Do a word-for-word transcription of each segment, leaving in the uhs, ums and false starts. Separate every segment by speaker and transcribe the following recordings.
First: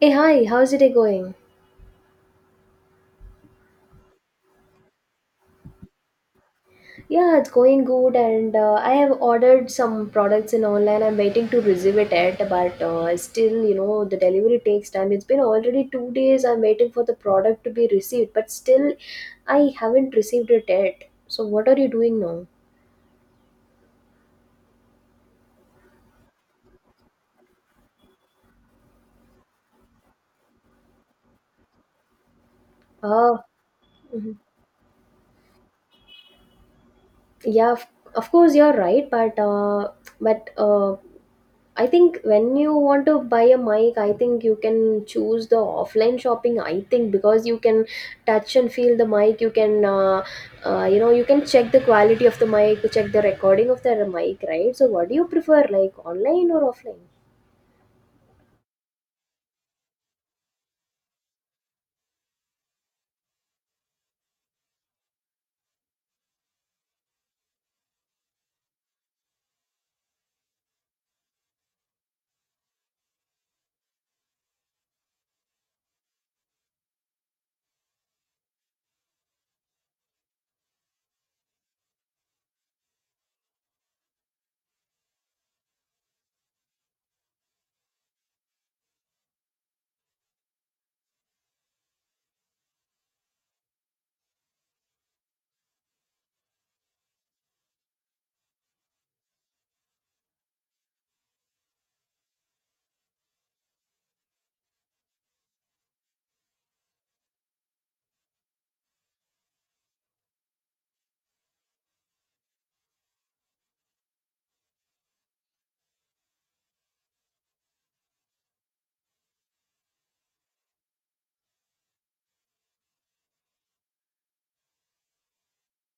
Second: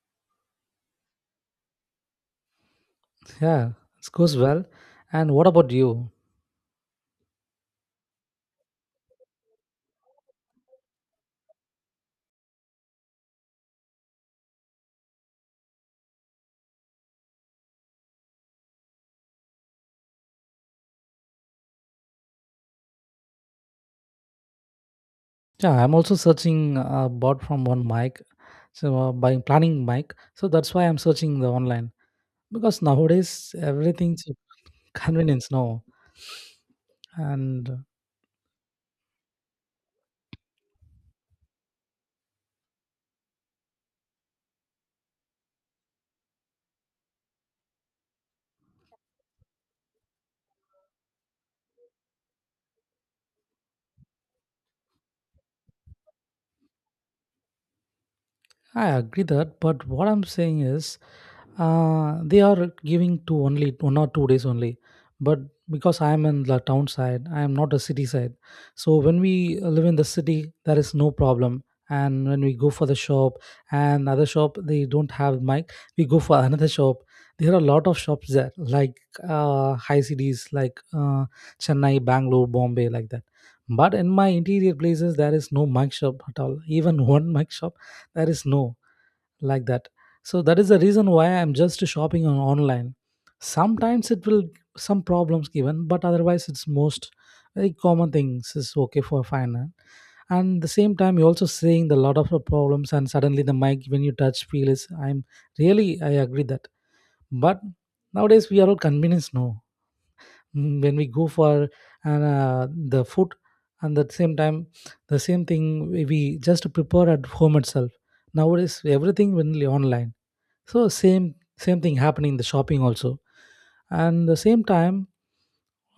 Speaker 1: Hey, hi, how's it going?
Speaker 2: Yeah, it goes well. And what about you?
Speaker 1: Yeah, it's going good, and uh, I have ordered some products in online. I'm waiting to receive it at, but uh, still, you know, the delivery takes time. It's been already two days. I'm waiting for the product to be received, but still, I haven't received it yet. So, what are you doing now?
Speaker 2: Yeah, I'm also searching uh, bought from one mic, so uh, by planning mic. So that's why I'm searching the online because
Speaker 1: Uh,
Speaker 2: nowadays everything's
Speaker 1: mhm.
Speaker 2: convenience now.
Speaker 1: Yeah,
Speaker 2: And
Speaker 1: of, of course, you're right, but uh, but uh, I think when you want to buy a mic, I think you can choose the offline shopping. I think because you can touch and feel the mic, you can, uh, uh, you know, you can check the quality of the mic, check the recording of the mic, right? So, what do you prefer, like online or offline?
Speaker 2: I agree that, but what I'm saying is Uh, they are giving to only one or two days only, but because I am in the town side, I am not a city side. So when we live in the city, there is no problem. And when we go for the shop and other shop, they don't have mic. We go for another shop. There are a lot of shops there, like uh, high cities, like uh, Chennai, Bangalore, Bombay, like that. But in my interior places, there is no mic shop at all. Even one mic shop, there is no like that. So that is the reason why I'm just shopping on online. Sometimes it will some problems given, but otherwise it's most very common things is okay for finance. And the same time you're also seeing the lot of the problems and suddenly the mic when you touch feel is I'm really I agree that, but nowadays we are all convenience now. Mm, when we go for and uh, the food and at the same time the same thing we we just prepare at home itself. Nowadays everything only online, so same same thing happening in the shopping also. And the same time,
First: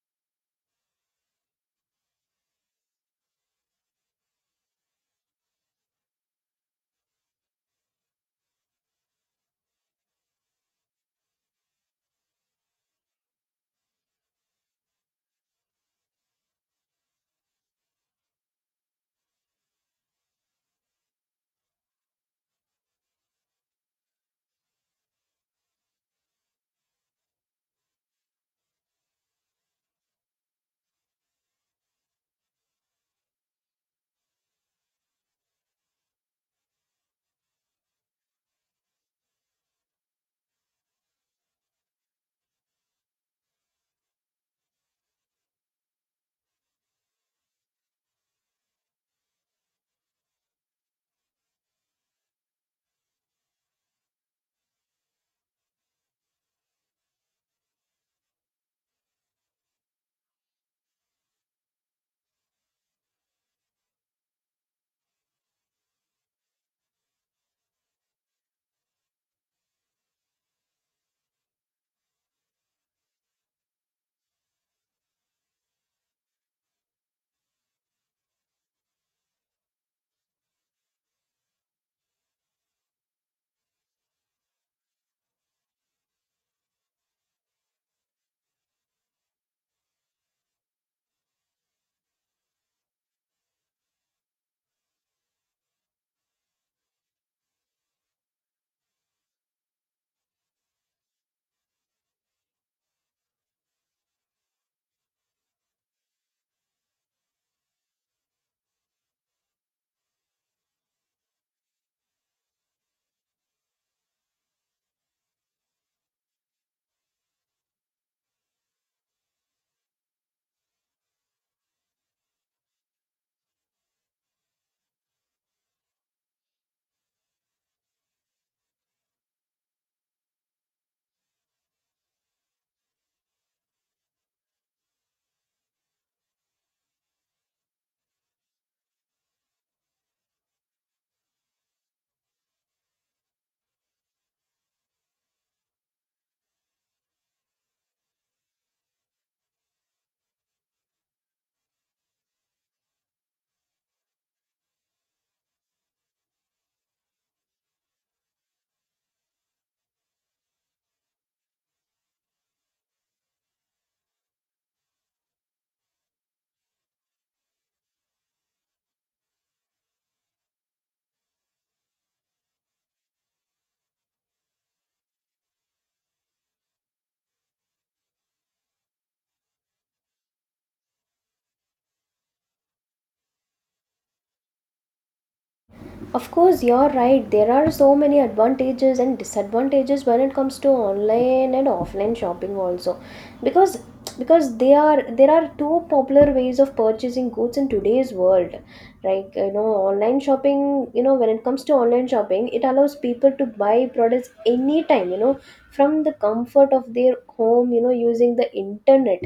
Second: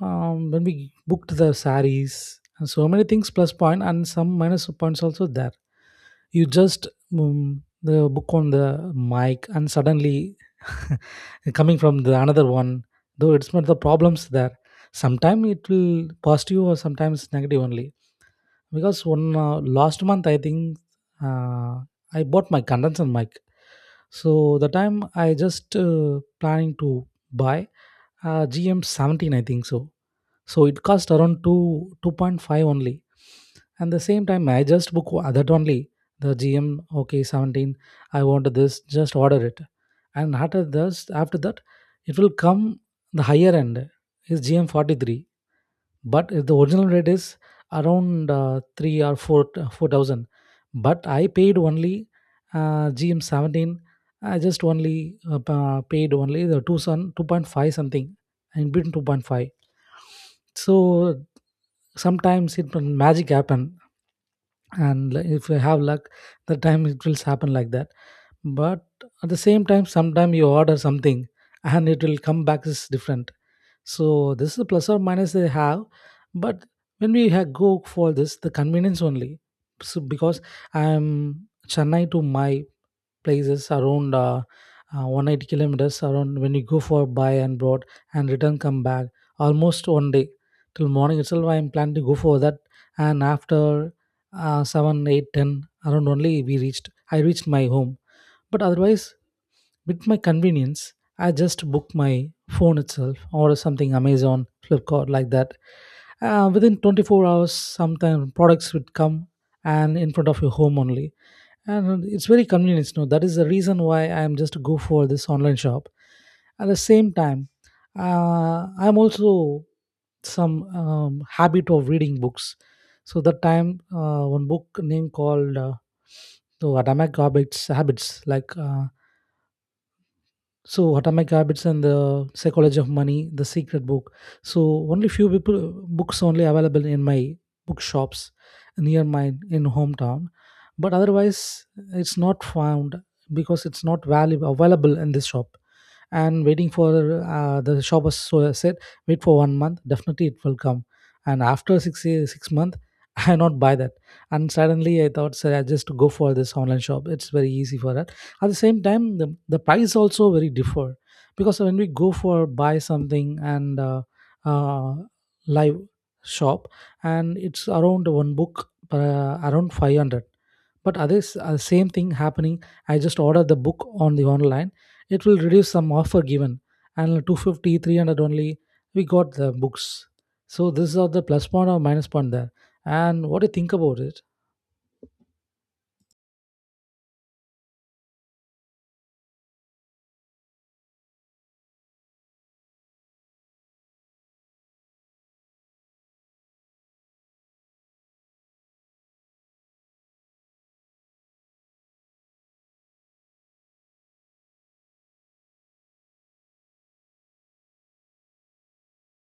Speaker 2: um, when we booked the saris and so many things plus point and some minus points also there. You just um, the book on the mic and suddenly coming from the another one, though it's not the problems there. Sometimes it will positive or sometimes negative only. Because one uh, last month, I think, uh, I bought my condenser mic. So the time I just uh, planning to buy uh, G M seventeen, I think so. So it cost around two two point five only. And the same time, I just book o- that only the G M okay seventeen. I want this, just order it. And after this, after that, it will come the higher end is G M forty-three. But if the original rate is around uh, three or four four thousand, but I paid only uh, gm seventeen. I just only uh, pa- paid only the two son two point five something and between two point five. So sometimes it will magic happen. And li- if you have luck, the time it will happen like that. But at the same time sometime you order something and it will come back is different. So this is the plus or minus they have. But when we ha- go for this the convenience only. So because I'm chennai to my places around uh, uh, one hundred eighty kilometers around. When you go for buy and brought and return come back almost one day. Till morning itself I'm planning to go for that. And after uh, seven eight ten around only we reached I reached my home. But otherwise with my convenience I just book my phone itself or something amazon flipkart like that, uh, within twenty-four hours, sometimes products would come and in front of your home only. And it's very convenient. No, that is the reason why I'm just go for this online shop. At the same time, uh, I'm also some um, habit of reading books. So that time, uh, one book name called uh, so Atomic Habits, Habits like uh, so, Atomic Habits and the Psychology of Money, the Secret Book. So, only few people books only available in my bookshops near mine in hometown. But otherwise it's not found because it's not valuable available in this shop. And waiting for uh, the shop was so said wait for one month, definitely it will come. And after six ye- six month I not buy that. And suddenly I thought sir I just go for this online shop, it's very easy for that. At the same time the, the price also very differ. Because when we go for buy something and uh, uh, live shop and it's around one book uh, around five hundred. But others uh, same thing happening. I just order the book on the online, it will reduce some offer given, and two hundred fifty three hundred only we got the books. So this is the plus point or minus point there. And what do you think about it?
Speaker 1: Of course, you're right. There are so many advantages and disadvantages when it comes to online and offline shopping also, because because they are there are two popular ways of purchasing goods in today's world. Like you know, online shopping. You know, when it comes to online shopping, it allows people to buy products anytime. You know, from the comfort of their home. You know, using the internet.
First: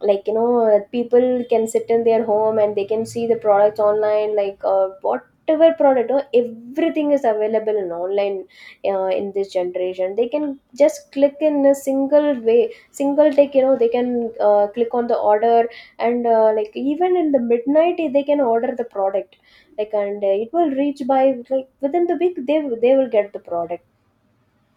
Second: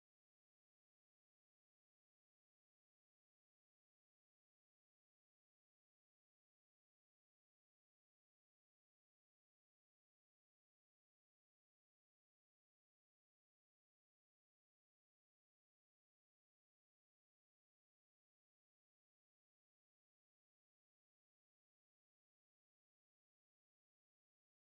Speaker 1: Like you know, people can sit in their home and they can see the products online. Like uh, what whatever product or everything is available in online uh, in this generation they can just click in a single way, single take, you know they can, uh, click on the order, and uh, like even in the midnight they can order the product, like, and uh, it will reach by, like, within the week they they will get the product.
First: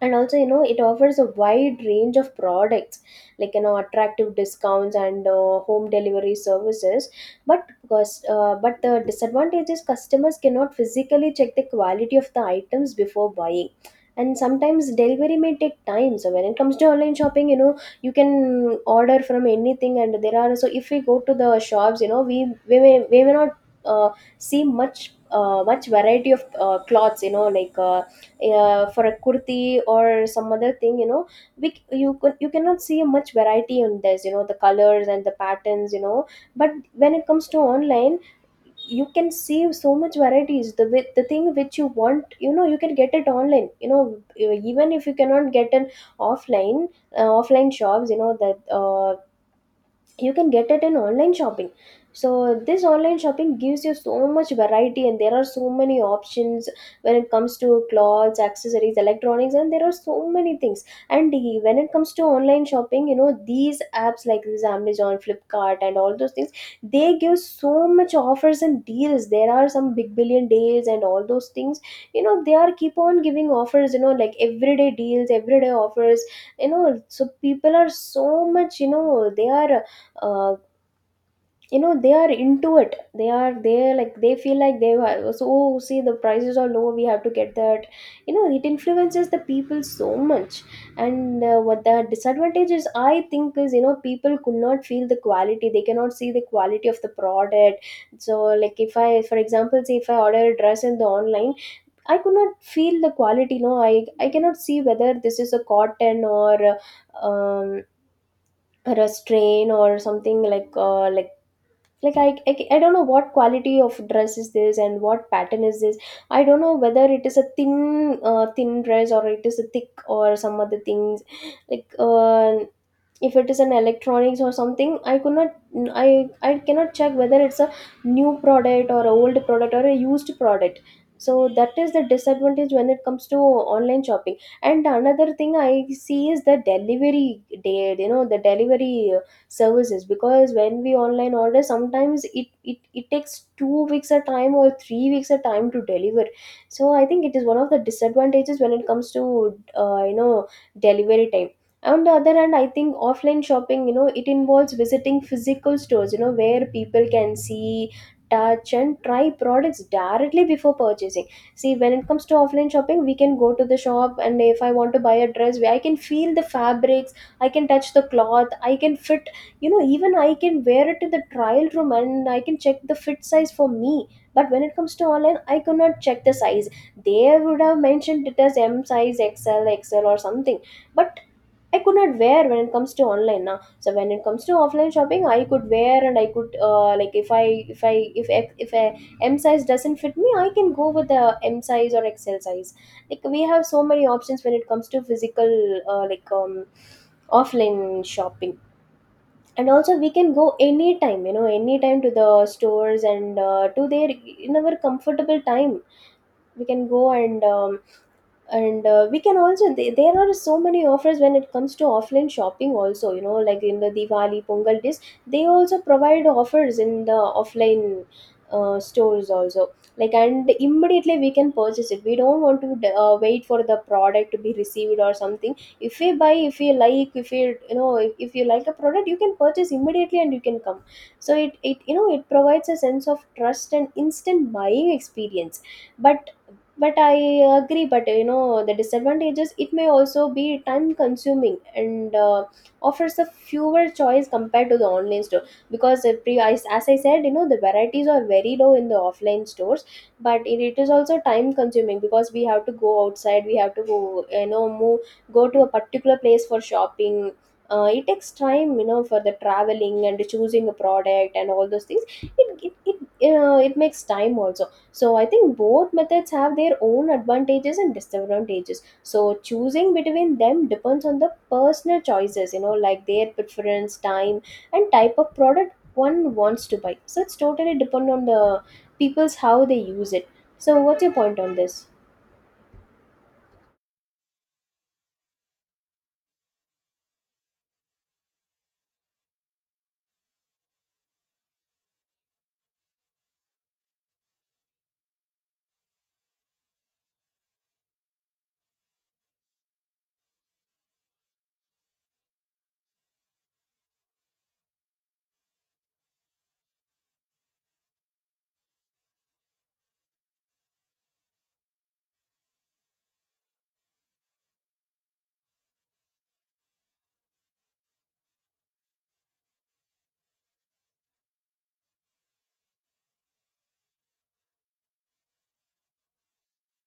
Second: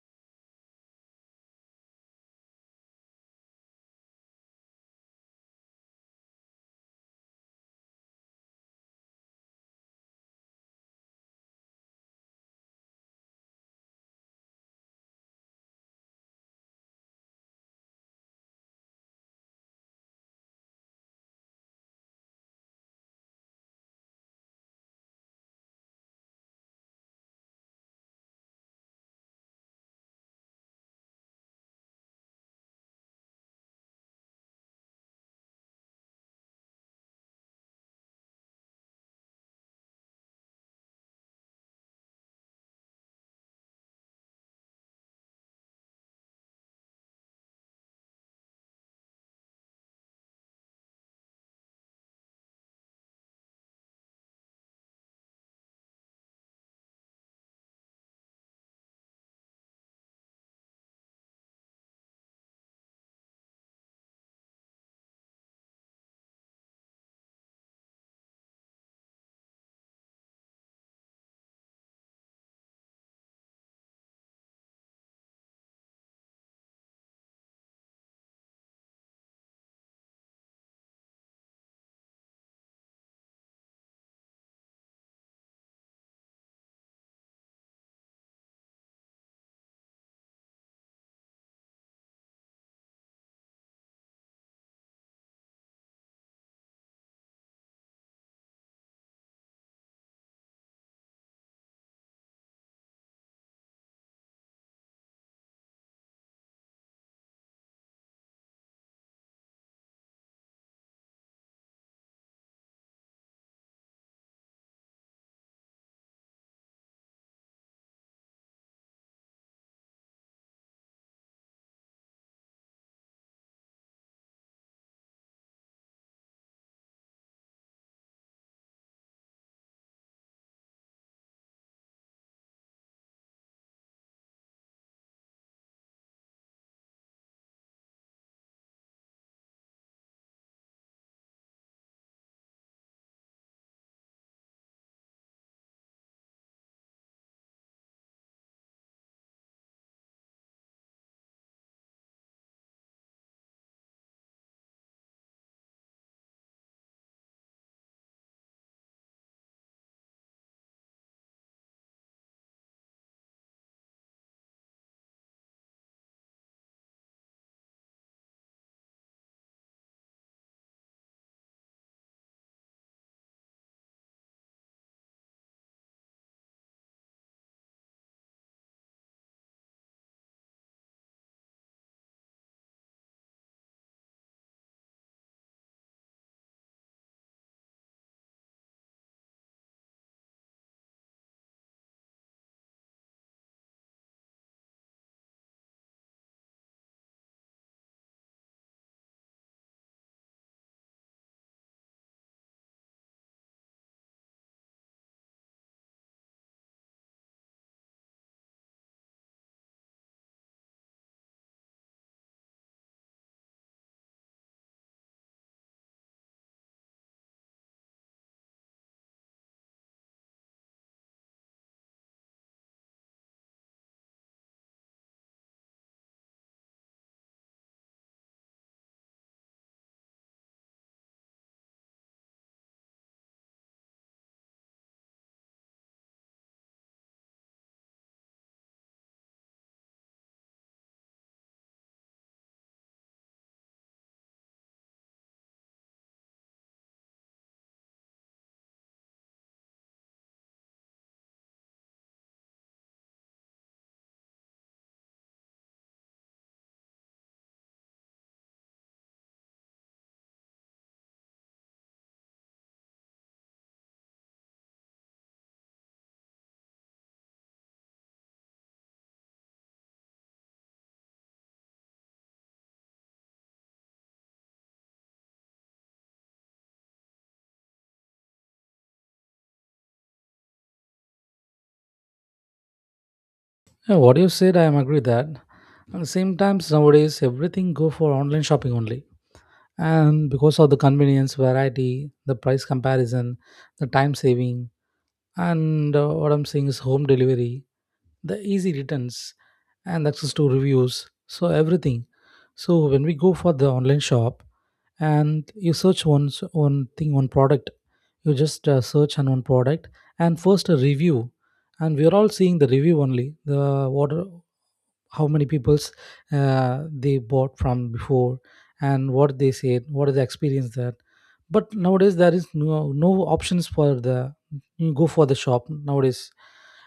Speaker 1: And also you know it offers a wide range of products, like you know attractive discounts and uh, home delivery services. But because uh, but the disadvantage is customers cannot physically check the quality of the items before buying, and sometimes delivery may take time. So when it comes to online shopping, you know you can order from anything, and there are so, if we go to the shops, you know we we may, we may not uh, see much, uh, much variety of, uh, clothes, you know like uh, uh, for a kurti or some other thing, you know we, c- you could, you cannot see much variety on this, you know the colors and the patterns, you know but when it comes to online you can see so much varieties, the wi- the thing which you want, you know you can get it online, you know even if you cannot get an offline, uh, offline shops, you know that, uh, you can get it in online shopping. So this online shopping gives you so much variety, and there are so many options when it comes to clothes, accessories, electronics, and there are so many things. And the- when it comes to online shopping, you know these apps like this Amazon, Flipkart and all those things, they give so much offers and deals. There are some big billion days and all those things, you know they are keep on giving offers, you know like everyday deals, everyday offers, you know so people are so much, you know they are, uh, you know they are into it, they are there, like they feel like they have so, oh, see the prices are low, we have to get that, you know it influences the people so much. And uh, what the disadvantage is, I think, is, you know people could not feel the quality, they cannot see the quality of the product. So like if I, for example, say if I order a dress in the online, I could not feel the quality. No, i i cannot see whether this is a cotton or uh, um a strain or something, like uh, like like I, I I don't know what quality of dress is this and what pattern is this. I don't know whether it is a thin, uh, thin dress, or it is a thick or some other things, like, uh, if it is an electronics or something. I could not I I cannot check whether it's a new product or a old product or a used product. So that is the disadvantage when it comes to online shopping. And another thing I see is the delivery day, you know the delivery, uh, services. Because when we online order sometimes it, it it takes two weeks a time or three weeks a time to deliver. So I think it is one of the disadvantages when it comes to, uh, you know delivery time. On the other hand, I think offline shopping, you know it involves visiting physical stores, you know where people can see, touch and try products directly before purchasing. See, when it comes to offline shopping, we can go to the shop, and if I want to buy a dress, where I can feel the fabrics, I can touch the cloth, I can fit, you know even I can wear it in the trial room, and I can check the fit size for me. But when it comes to online I could not check the size. They would have mentioned it as M size, XL, XL or something. But I could not wear when it comes to online now. So when it comes to offline shopping, I could wear, and I could, uh, like if I if I if F- if a M size doesn't fit me, I can go with a M size or X L size. Like we have so many options when it comes to physical, uh, like um offline shopping. And also we can go anytime, you know anytime to the stores, and uh, to their, in our comfortable time we can go, and um, and uh, we can also th- there are so many offers when it comes to offline shopping also, you know like in the Diwali, Pongal days, they also provide offers in the offline, uh, stores also, like, and immediately we can purchase it, we don't want to d-, uh, wait for the product to be received or something. If you buy, if you like, if you, you know if, if you like a product, you can purchase immediately, and you can come. So it, it you know it provides a sense of trust and instant buying experience. but but I agree, but you know the disadvantages, it may also be time consuming, and uh, offers a fewer choice compared to the online store. Because the pre-, as as I said, you know the varieties are very low in the offline stores. But it, it is also time consuming, because we have to go outside, we have to go, you know move, go to a particular place for shopping. Uh, it takes time, you know for the traveling and choosing a product and all those things. It it, it, uh, it makes time also. So I think both methods have their own advantages and disadvantages. So choosing between them depends on the personal choices, you know, like their preference, time, and type of product one wants to buy. So it's totally depend on the people's how they use it. So what's your point on this?
Speaker 2: Yeah, what you said I am agree with that. At the same times nowadays everything go for online shopping only. And because of the convenience variety, the price comparison, the time saving, and uh, what I'm saying is home delivery, the easy returns and access to reviews, so everything. So when we go for the online shop and you search one one thing one product. You just uh, search on one product and first a review. And we are all seeing the review only. The what are- how many people's uh, they bought from before and what they said what is the experience that. But nowadays there is no no options for the. You go for the shop nowadays.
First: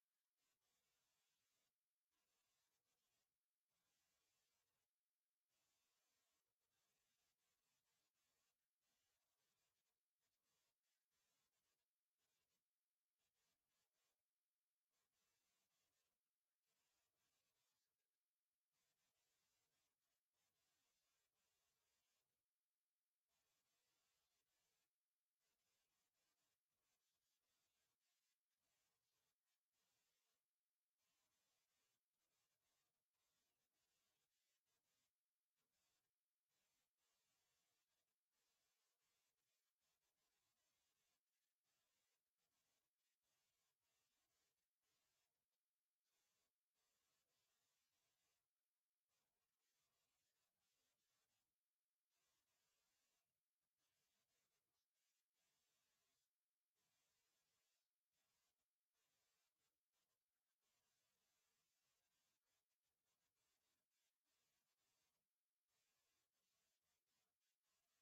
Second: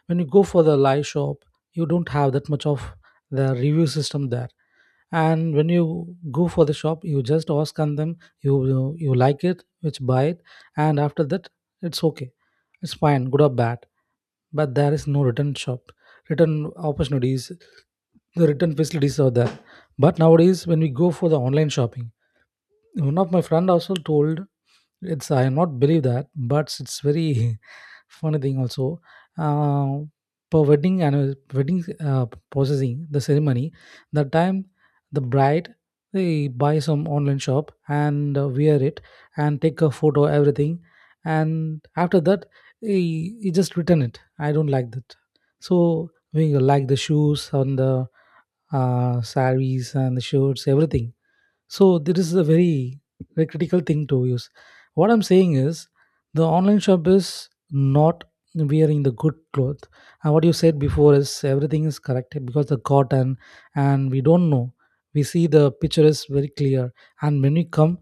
Speaker 2: When you go for the live shop you don't have that much of the review system there. And when you go for the shop you just ask on them. you you, you like it which buy it. And after that it's okay, it's fine, good or bad. But there is no return shop, return opportunities, the return facilities are there. But nowadays when we go for the online shopping one of my friend also told it's I am not believe that but it's very funny thing also. uh, Per wedding and wedding uh, processing the ceremony, that time the bride they buy some online shop and uh, wear it and take a photo everything. And after that he, he just return it, I don't like that. So we like the shoes and the uh, saris and the shirts everything. So this is a very, very critical thing to use. What I'm saying is the online shop is not wearing the good cloth. And what you said before is everything is correct because the cotton and we don't know. We see the picture is very clear. And when we come,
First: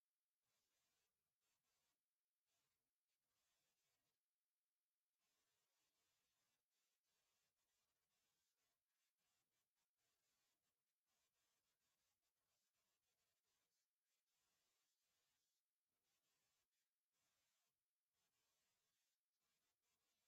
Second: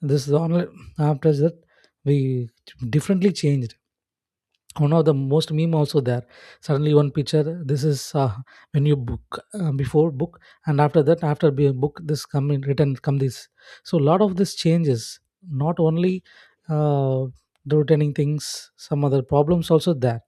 Speaker 2: this is the online. After that we differently changed. One of the most meme also there. Suddenly one picture this is uh, when you book uh, before book. And after that after be book this come in written come this. So a lot of this changes. Not only uh, the returning things, some other problems also there.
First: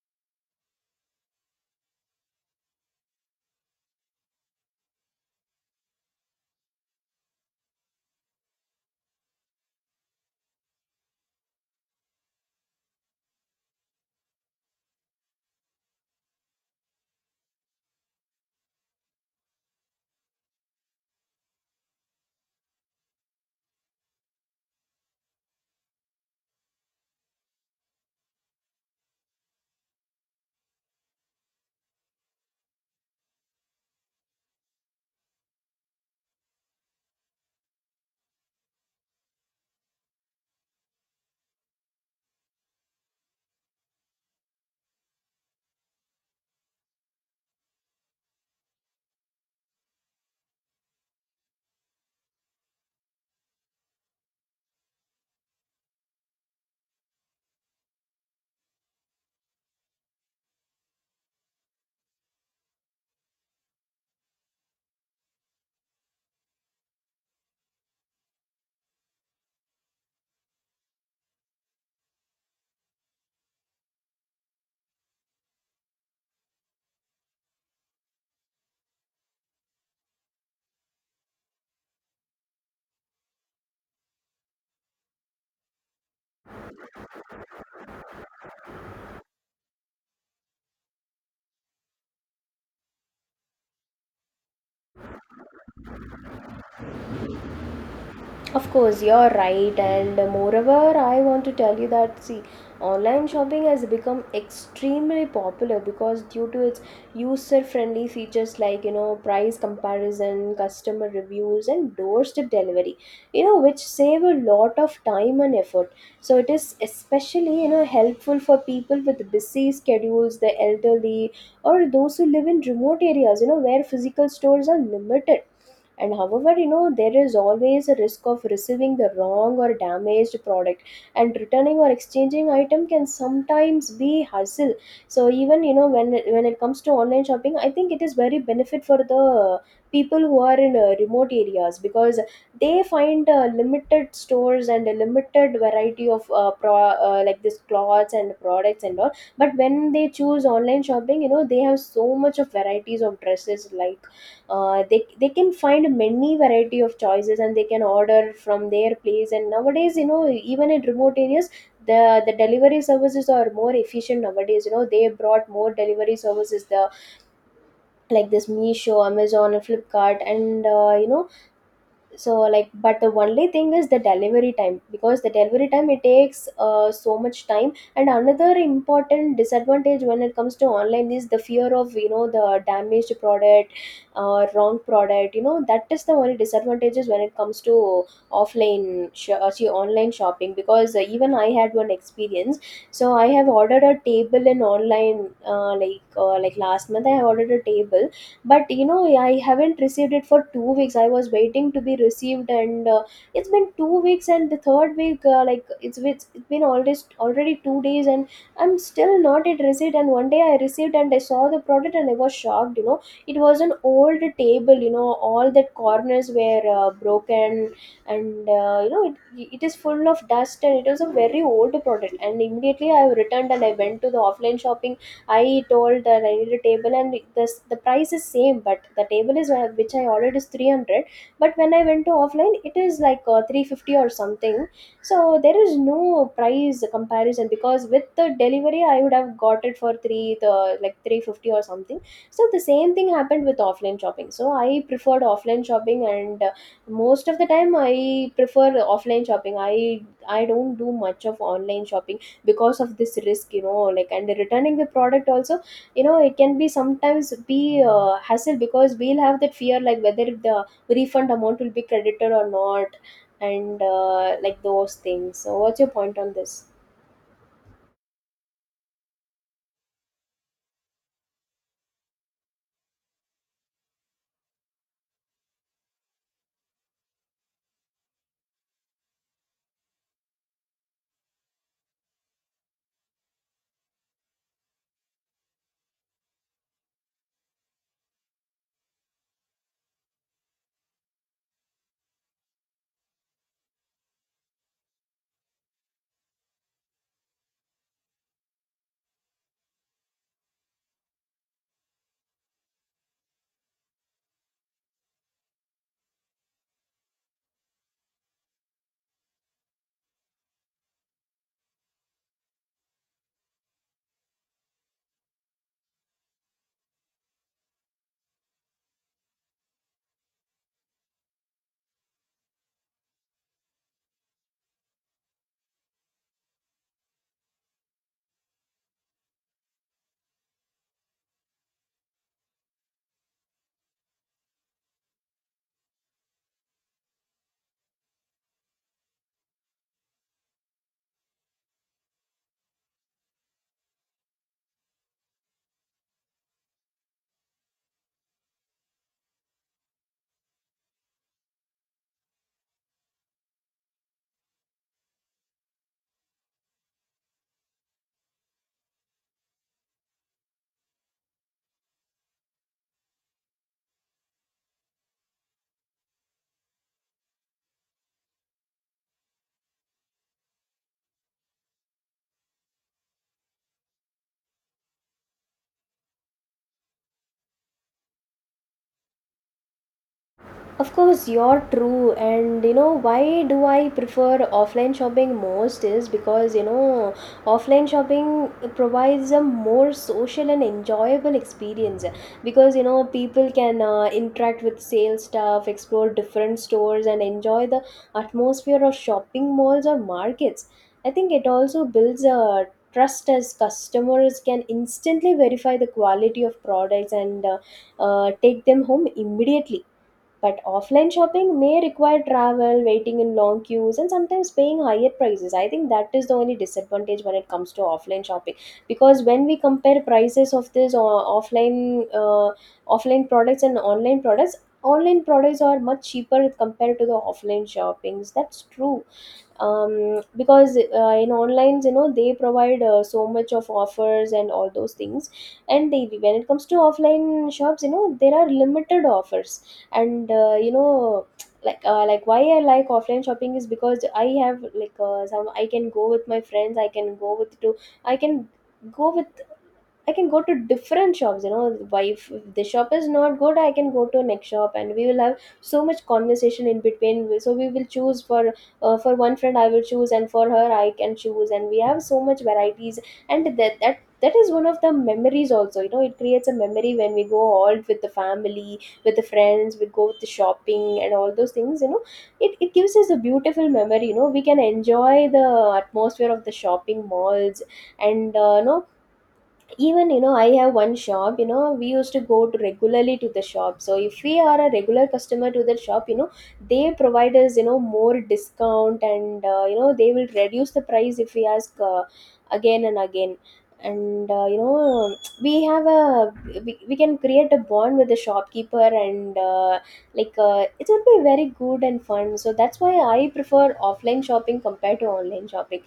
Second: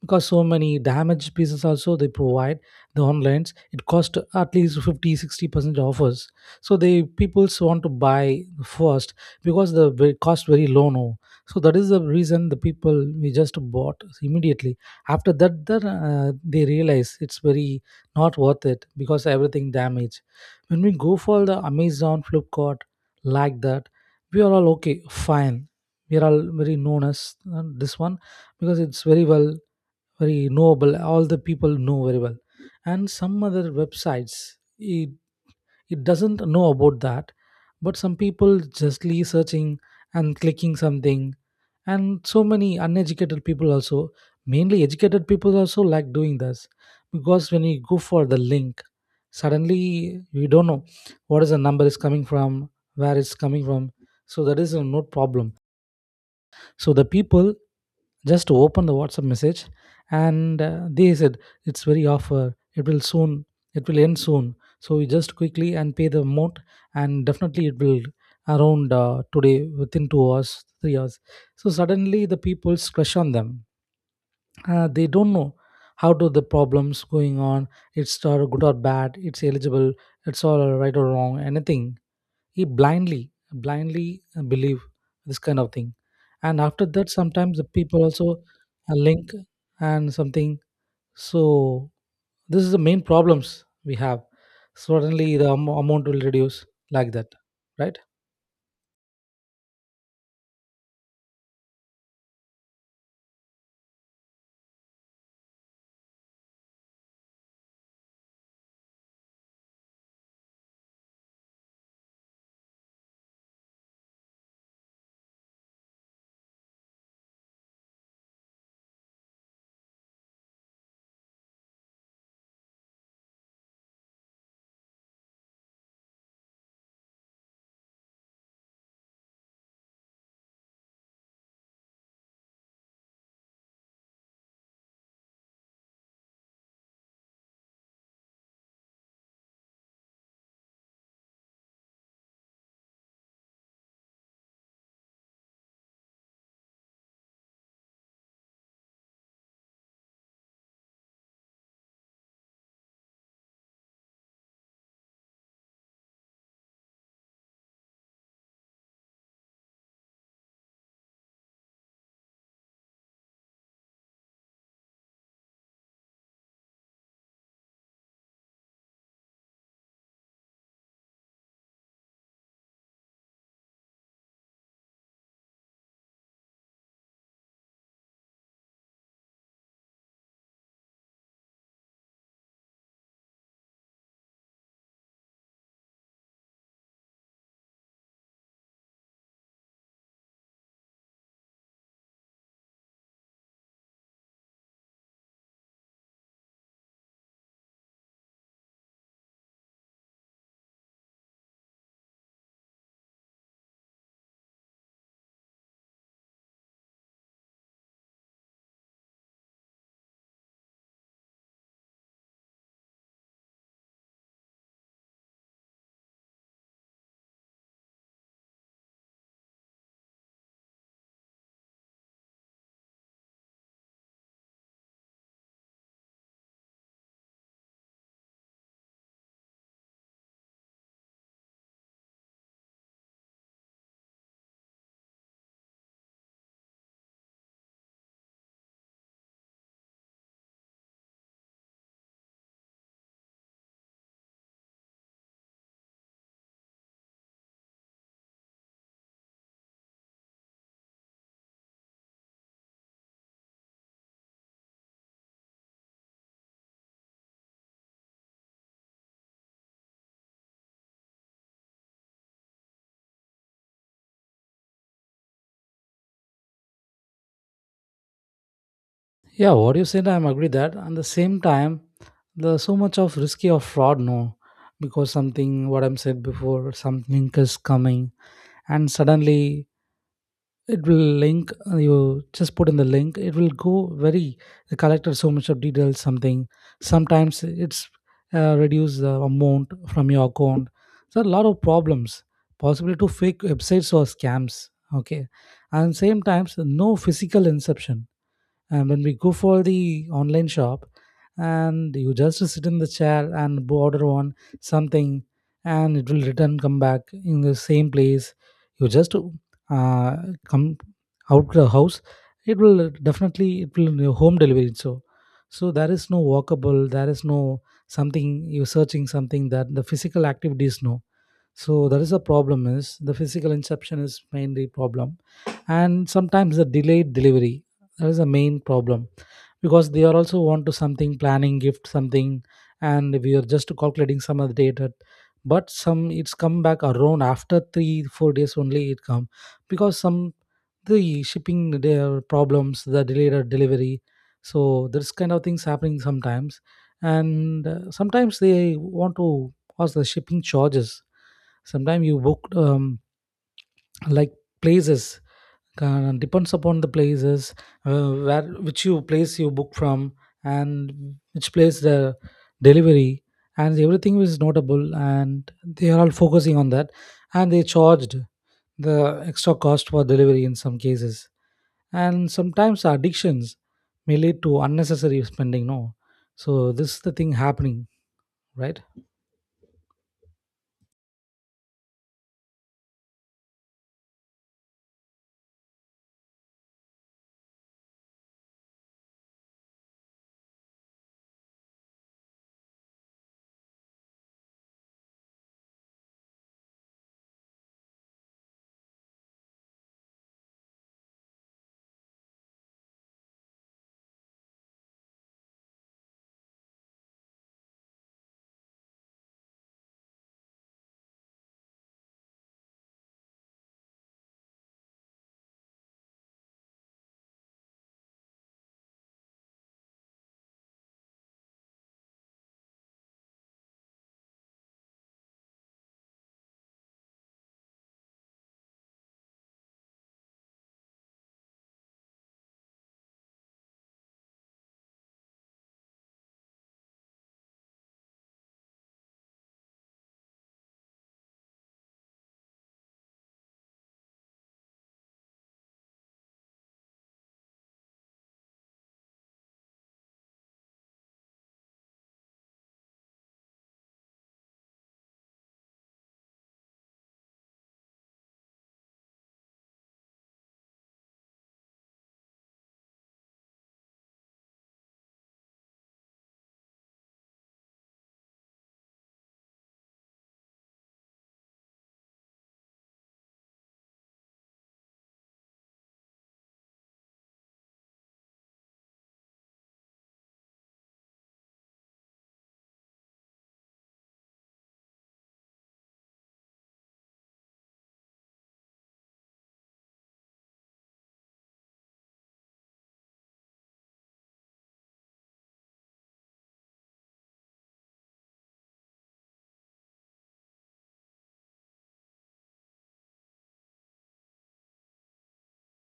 Speaker 2: Because so many damaged pieces also they provide. The onlines it cost at least fifty, sixty percent offers. So the peoples want to buy first because the ve- cost very low now. So that is the reason the people we just bought immediately. After that then, uh, they realize it's very not worth it because everything damaged. When we go for the amazon flipkart like that, we are all okay fine. We are all very known as uh, this one because it's very well very knowable all the people know very well. And some other websites it, it doesn't know about that. But some people justly searching and clicking something. And so many uneducated people also, mainly educated people also like doing this. Because when you go for the link suddenly we don't know what is the number is coming from, where it's coming from. So that is a no problem. So the people just open the WhatsApp message and uh, they said it's very offer. It will soon. It will end soon. So you just quickly and pay the amount and definitely it will around uh, today within two hours, three hours. So suddenly the people's crush on them. Uh, they don't know how do the problems going on. It's uh, good or bad. It's eligible. It's all right or wrong. Anything he blindly blindly uh, believe this kind of thing. And after that, sometimes the people also uh, link and something. So this is the main problems we have. Certainly the am- amount will reduce like that, right?
Speaker 1: Of course, you're right, and moreover, I want to tell you that, see, online shopping has become extremely popular because due to its user-friendly features, like you know, price comparison, customer reviews, and doorstep delivery, you know, which save a lot of time and effort. So it is especially you know helpful for people with busy schedules, the elderly, or those who live in remote areas, you know, where physical stores are limited. And however, you know there is always a risk of receiving the wrong or damaged product, and returning or exchanging item can sometimes be hassle. So even you know when when it comes to online shopping, I think it is very benefit for the people who are in uh, remote areas, because they find uh, limited stores and a limited variety of uh, pro uh, like this clothes and products and all. But when they choose online shopping, you know they have so much of varieties of dresses like uh, they they can find many variety of choices, and they can order from their place. And nowadays, you know even in remote areas, the the delivery services are more efficient nowadays. You know they brought more delivery services, the like this Meesho, Amazon, and Flipkart, and uh, you know so like, but the only thing is the delivery time, because the delivery time it takes uh, so much time. And another important disadvantage when it comes to online is the fear of you know the damaged product, uh, wrong product. You know that is the only disadvantages when it comes to offline sh- uh, see, online shopping, because uh, even I had one experience. So I have ordered a table in online, uh, like uh, like last month I have ordered a table. But you know I haven't received it for two weeks. I was waiting to be received, and uh, it's been two weeks. And the third week, uh, like it's, it's it's been already already two days, and I'm still not at receipt. And one day I received, and I saw the product, and I was shocked. You know it was an old table. You know all the corners were uh, broken, and uh, you know it, it is full of dust, and it was a very old product. And immediately I returned, and I went to the offline shopping. I told that I need a table, and the the price is same, but the table is uh, which I ordered is three hundred. But when I went to offline, it is like uh, three fifty or something. So there is no price comparison, because with the delivery, I would have got it for three the like three fifty or something. So the same thing happened with offline shopping. So I preferred offline shopping, and Uh, most of the time I prefer offline shopping. I i don't do much of online shopping, because of this risk. You know like, and returning the product also, you know it can be sometimes be uh, hassle, because we'll have that fear like whether the refund amount will be credited or not, and uh, like those things. So what's your point on this?
Speaker 2: Yeah, what you said, I'm agree that. And the same time, there's so much of risky of fraud, no? Because something what I'm said before, something is coming and suddenly it will link, uh, you just put in the link, it will go very. The collected so much of details something. Sometimes it's uh, reduce the amount from your account. So a lot of problems, possibly to fake websites or scams, okay. And same times no physical inception. And when we go for the online shop, and you just sit in the chair and bo- order on something, and it will return come back in the same place, you just uh, come out the house, it will definitely it will your home delivery. So so there is no walkable, there is no something you're searching something, that the physical activity is no. So that is a problem, is the physical inception is mainly problem. And sometimes the delayed delivery, that is the main problem, because they are also want to something planning gift something, and we are just calculating some of the data, but some it's come back around after three four days only it come, because some the shipping their problems, the delayed or delivery. So this kind of things happening sometimes. And uh, sometimes they want to cause the shipping charges. Sometimes you book um, like places, uh, depends upon the places, uh, where which you place you book from, and which place the delivery, and everything is notable and they are all focusing on that, and they charged the extra cost for delivery in some cases. And sometimes addictions may lead to unnecessary spending, no. So this is the thing happening, right.
Speaker 1: Of course, you're true. And you know, why do I prefer offline shopping most is because you know, offline shopping provides a more social and enjoyable experience, because you know, people can uh, interact with sales staff, explore different stores, and enjoy the atmosphere of shopping malls or markets. I think it also builds a trust, as customers can instantly verify the quality of products, and uh, uh, take them home immediately. But offline shopping may require travel, waiting in long queues, and sometimes paying higher prices. I think that is the only disadvantage when it comes to offline shopping, because when we compare prices of this uh, offline uh, offline products and online products, online products are much cheaper compared to the offline shoppings. That's true. Um, because uh, in online, you know they provide uh, so much of offers and all those things. And they, when it comes to offline shops, you know there are limited offers. And uh, you know like uh, like why I like offline shopping is because I have like uh, some. I can go with my friends, I can go with to I can go with I can go to different shops. You know, why if if the shop is not good, I can go to next shop, and we will have so much conversation in between. So we will choose for uh, for one friend. I will choose, and for her I can choose, and we have so much varieties. And that that that is one of the memories also. You know it creates a memory when we go all with the family, with the friends. We go with the shopping and all those things. you know it, it gives us a beautiful memory. You know we can enjoy the atmosphere of the shopping malls. And uh, no, even you know I have one shop. You know we used to go to regularly to the shop. So if we are a regular customer to that shop, you know they provide us, you know more discount. And uh, you know they will reduce the price if we ask uh, again and again. And uh, you know we have a we, we can create a bond with the shopkeeper, and uh, like uh, it will be very good and fun. So that's why I prefer offline shopping compared to online shopping.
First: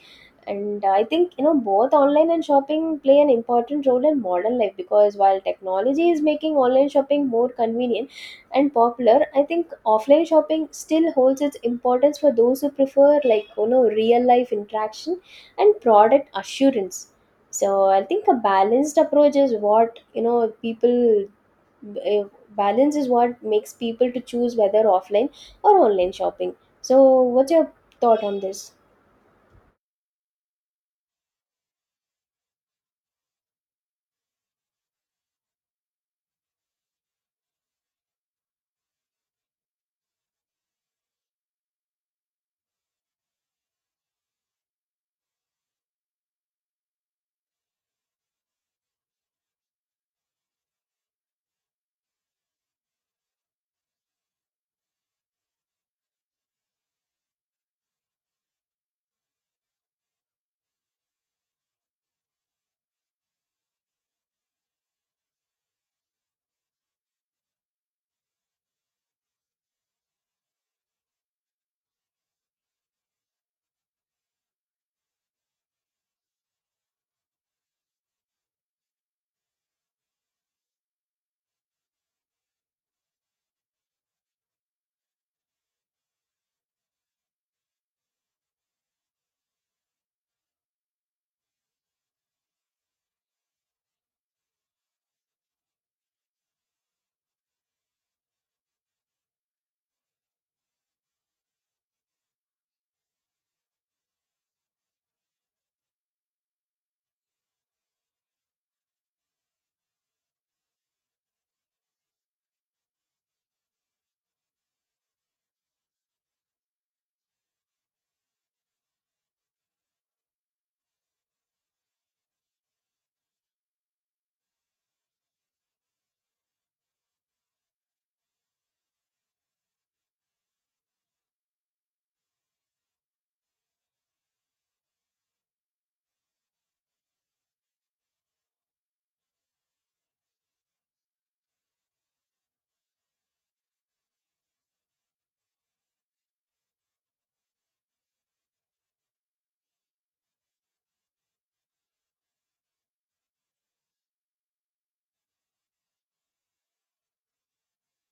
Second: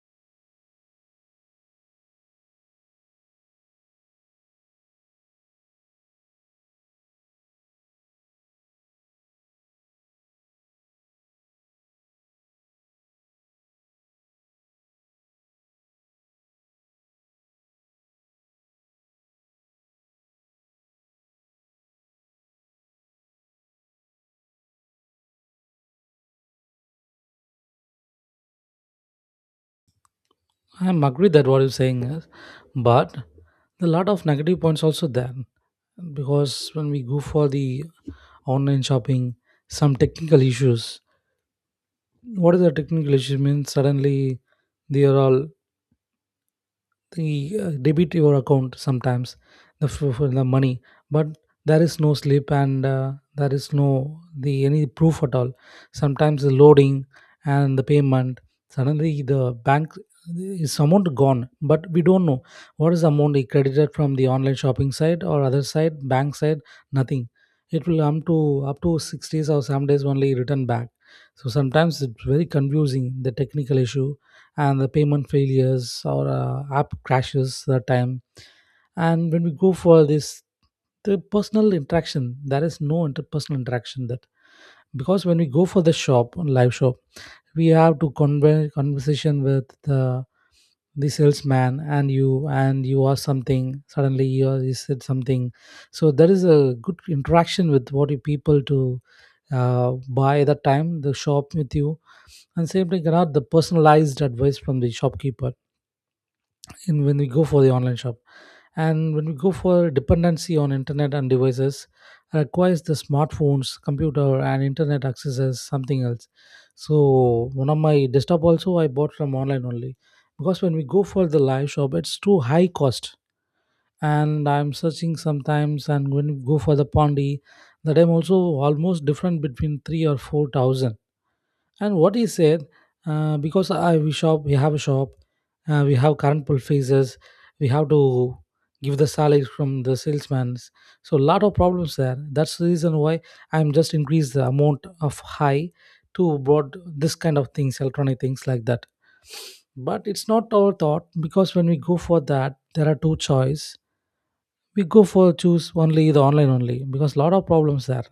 Speaker 1: And uh, I think you know both online and shopping play an important role in modern life, because while technology is making online shopping more convenient and popular, I think offline shopping still holds its importance for those who prefer like you know real life interaction and product assurance. So I think a balanced approach is what you know people eh, balance is what makes people to choose whether offline or online shopping. So what's your thought on this?
Speaker 2: I'm agree that what you're saying is, but a lot of negative points also there, because when we go for the online shopping, some technical issues. What is the technical issue? Means suddenly they are all the uh, debit your account sometimes the for, for the money, but there is no slip and uh, there is no the any proof at all. Sometimes the loading and the payment, suddenly the bank is amount gone, but we don't know what is the amount he credited from the online shopping site or other side bank side, nothing. It will come to up to six days or seven days only return back. So sometimes it's very confusing, the technical issue and the payment failures or uh, app crashes that time. And when we go for this, the personal interaction, there is no interpersonal interaction that, because when we go for the shop, live shop, we have to conver- conversation with the the salesman, and you and you ask something, suddenly you, are- you said something. So there is a good interaction with what you people to uh, buy that time the shop with you. And same thing cannot the personalized advice from the shopkeeper in when we go for the online shop. And when we go for dependency on internet and devices, requires the smartphones, computer, and internet access as something else. So one of my desktop also I bought from online only, because when we go for the live shop it's too high cost. And I'm searching sometimes, and when we go for the pondy, the time also almost different between three or four thousand. And what he said, uh, because I, we shop, we have a shop, uh, we have current purchases, we have to give the salary from the salesman. So lot of problems there. That's the reason why I'm just increase the amount of high to bought this kind of things, electronic things like that. But it's not our thought, because when we go for that, there are two choice. We go for choose only the online only because lot of problems there.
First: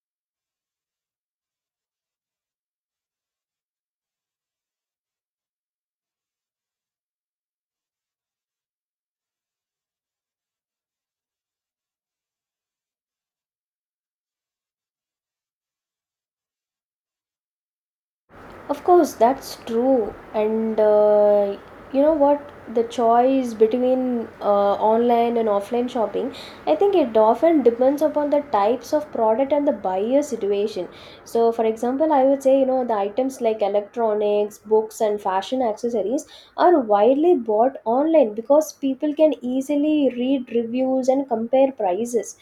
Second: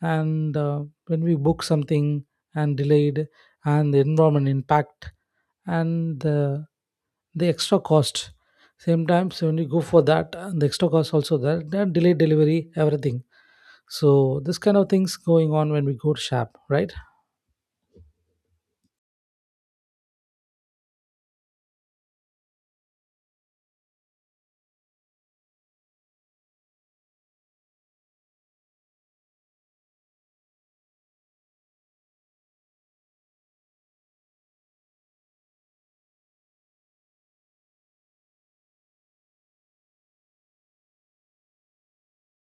Speaker 2: And uh, when we book something and delayed, and the environment impact, and the the extra cost. Same time, so when you go for that and the extra cost also there, that delayed delivery, everything. So this kind of things going on when we go to shop, right.
Speaker 1: Of course, that's true. And uh, you know what? The choice between uh, online and offline shopping, I think it often depends upon the types of product and the buyer situation. So, for example, I would say, you know, the items like electronics, books, and fashion accessories are widely bought online, because people can easily read reviews and compare prices.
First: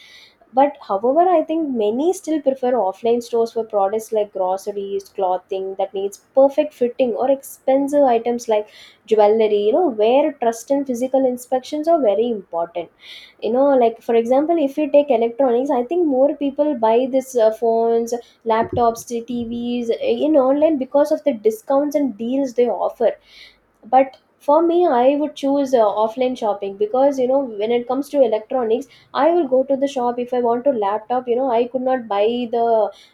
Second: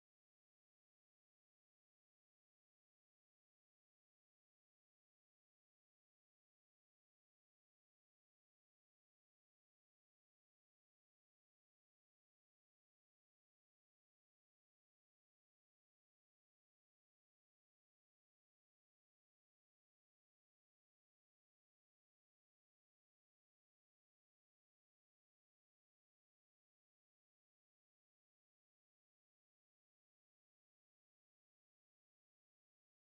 Speaker 1: But however, I think many still prefer offline stores for products like groceries, clothing that needs perfect fitting, or expensive items like jewelry, you know, where trust and physical inspections are very important. You know, like for example, if you take electronics, I think more people buy this uh, phones, laptops, T Vs in online, because of the discounts and deals they offer. But for me, I would choose uh, offline shopping, because you know when it comes to electronics, I will go to the shop. If I want to laptop, you know I could not buy the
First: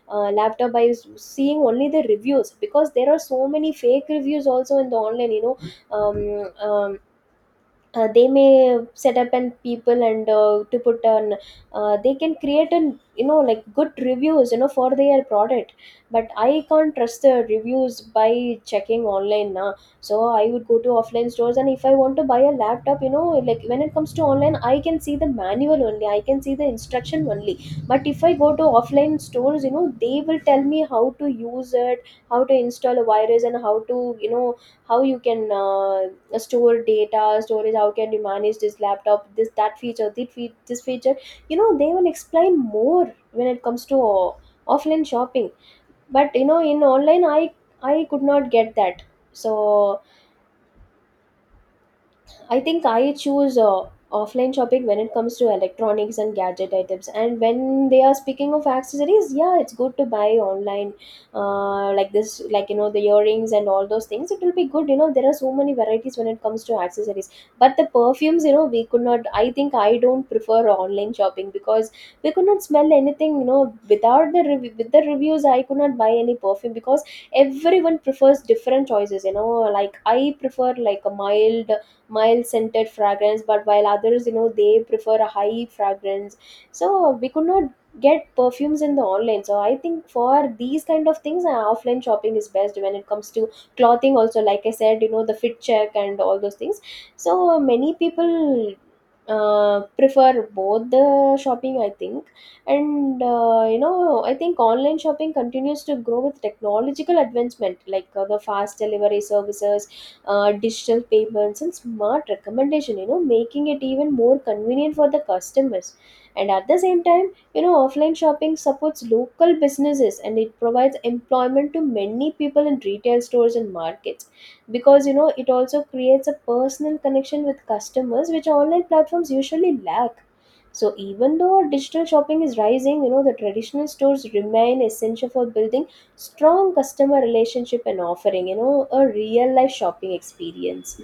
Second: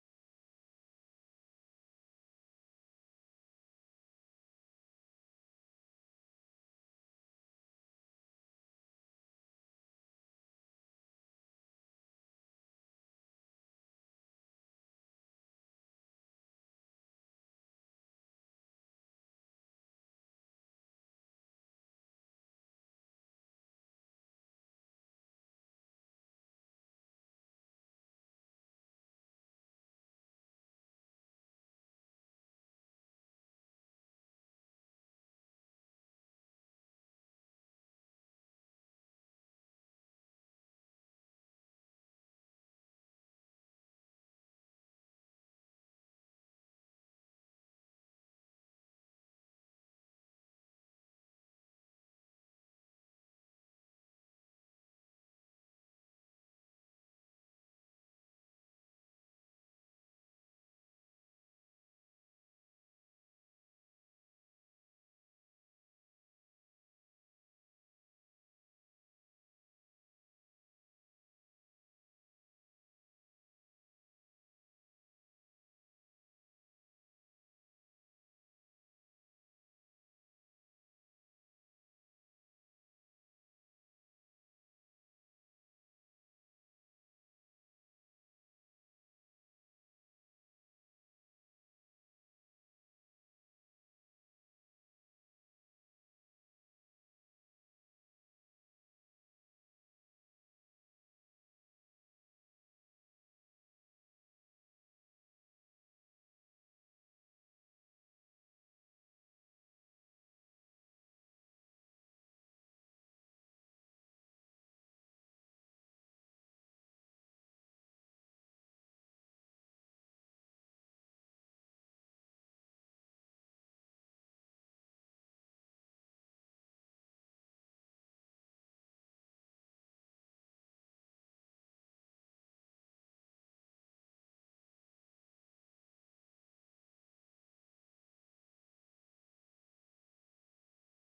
Speaker 1: uh, laptop by s- seeing only the reviews, because there are so many fake reviews also in the online. you know um, um, uh, they may set up, and people, and uh, to put on, uh, they can create an you know like good reviews you know for their product. But I can't trust the reviews by checking online now. So I would go to offline stores. And if I want to buy a laptop, you know like when it comes to online, I can see the manual only, I can see the instruction only. But if I go to offline stores, you know they will tell me how to use it, how to install a virus, and how to you know how you can uh, store data storage. How can you manage this laptop, this, that feature, this, fe- this feature. You know they will explain more when it comes to uh, offline shopping. But you know in online, i i could not get that. So I think I choose uh, offline shopping when it comes to electronics and gadget items. And when they are speaking of accessories, yeah, it's good to buy online, uh, like this, like you know, the earrings and all those things. It will be good, you know. There are so many varieties when it comes to accessories. But the perfumes, you know, we could not. I think I don't prefer online shopping, because we could not smell anything, you know, without the rev- with the reviews. I could not buy any perfume, because everyone prefers different choices. You know, like I prefer like a mild mild scented fragrance, but while others, you know they prefer a high fragrance. So we could not get perfumes in the online. So I think for these kind of things, uh, offline shopping is best. When it comes to clothing also, like I said, you know the fit check and all those things. So many people uh, prefer both the shopping, I think. And uh, you know I think online shopping continues to grow with technological advancement like uh, the fast delivery services, uh, digital payments, and smart recommendation, you know making it even more convenient for the customers. And at the same time, you know offline shopping supports local businesses, and it provides employment to many people in retail stores and markets, because you know it also creates a personal connection with customers, which online platforms usually lack. So even though digital shopping is rising, you know the traditional stores remain essential for building strong customer relationship, and offering you know a real life shopping experience.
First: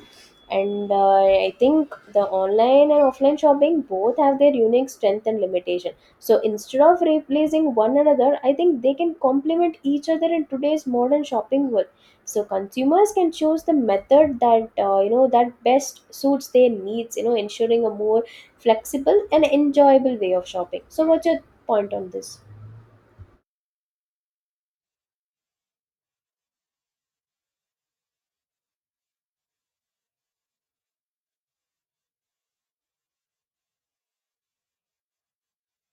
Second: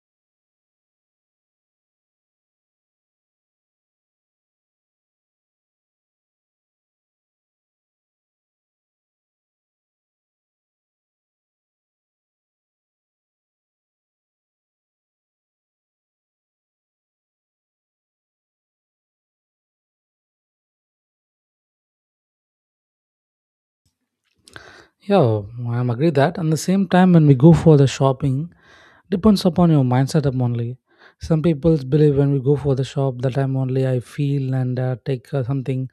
Speaker 1: And uh, I think the online and offline shopping both have their unique strength and limitation. So instead of replacing one another, I think they can complement each other in today's modern shopping world. So consumers can choose the method that uh, you know that best suits their needs, you know ensuring a more flexible and enjoyable way of shopping. So what's your point on this?
Speaker 2: Yeah, I'm agree that. And the same time, when we go for the shopping, depends upon your mindset up only. Some people believe when we go for the shop, the time only I feel and uh, take uh, something.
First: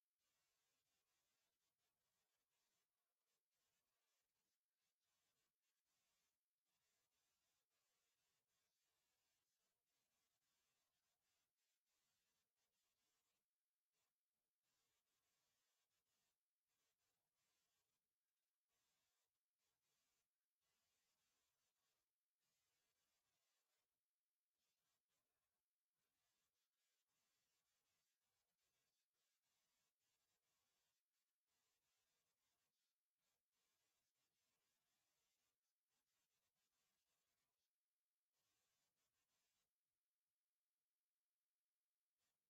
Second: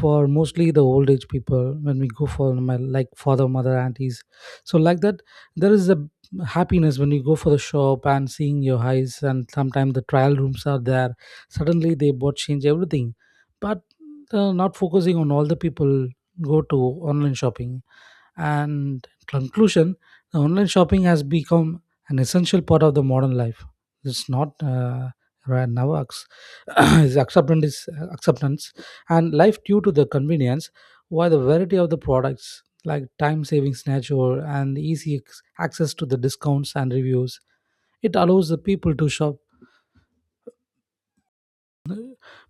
Speaker 2: For mostly the old age people, when we go for my like father, mother, aunties, so like that, there is a happiness when you go for the shop and seeing your eyes. And sometimes the trial rooms are there. Suddenly they bought change everything, but uh, not focusing on all the people go to online shopping. And in conclusion, the online shopping has become an essential part of the modern life. It's not uh, right now ex- is acceptance, acceptance and life, due to the convenience, while the variety of the products like time savings nature and easy ex- access to the discounts and reviews, it allows the people to shop.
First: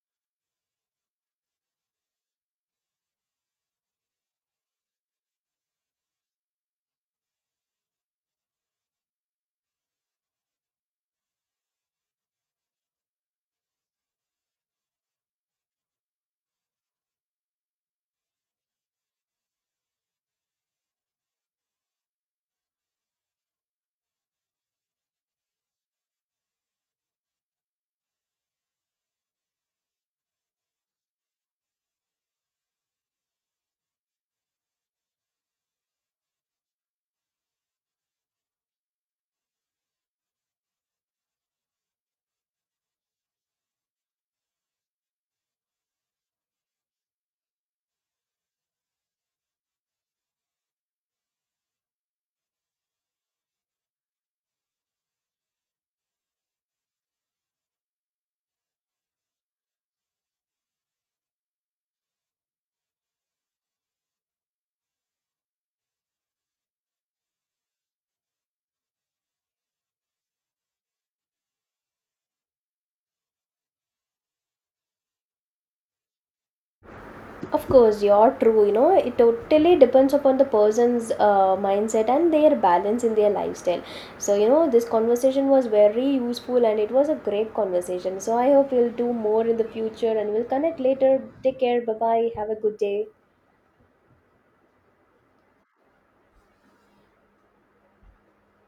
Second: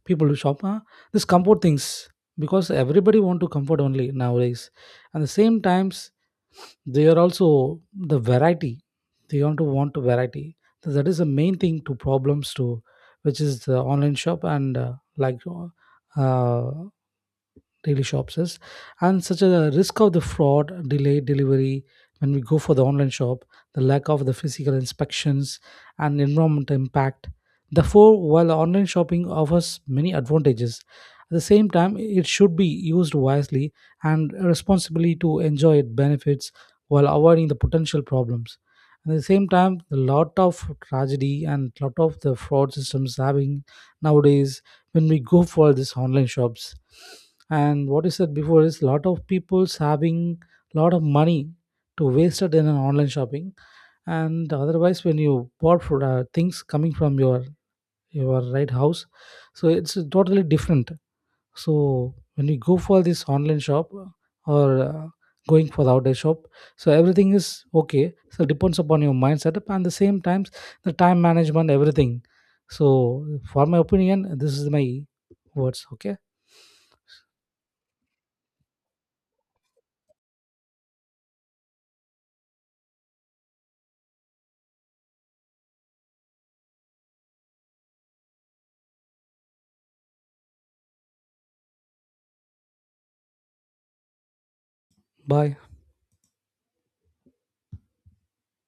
Speaker 2: People to shop, huh? This comfort things, because everybody want to comfort only nowadays. And the same times they are also the variety, they want to want variety. So that is the main thing to problems to, which is the online shop and uh, like uh, daily shops is, and such a risk of the fraud, delayed delivery when we go for the online shop, the lack of the physical inspections, and environmental impact. Therefore, while online shopping offers many advantages, at the same time it should be used wisely and responsibly to enjoy its benefits while avoiding the potential problems. At the same time, a lot of tragedy and lot of the fraud systems having nowadays when we go for these online shops. And what you said before is lot of people's having lot of money to waste it in an online shopping. And otherwise when you bought for uh, things coming from your your right house, so it's totally different. So when you go for this online shop, uh, or uh, going for the outdoor shop, so everything is okay. So depends upon your mind setup, and the same times the time management, everything. So for my opinion, this is my words, okay.
Speaker 1: Of course, you're true. You know it totally depends upon the person's uh, mindset and their balance in their lifestyle. So you know this conversation was very useful, and it was a great conversation. So I hope we'll do more in the future, and we'll connect later. Take care. Bye bye. Have a good day.
Speaker 2: Bye.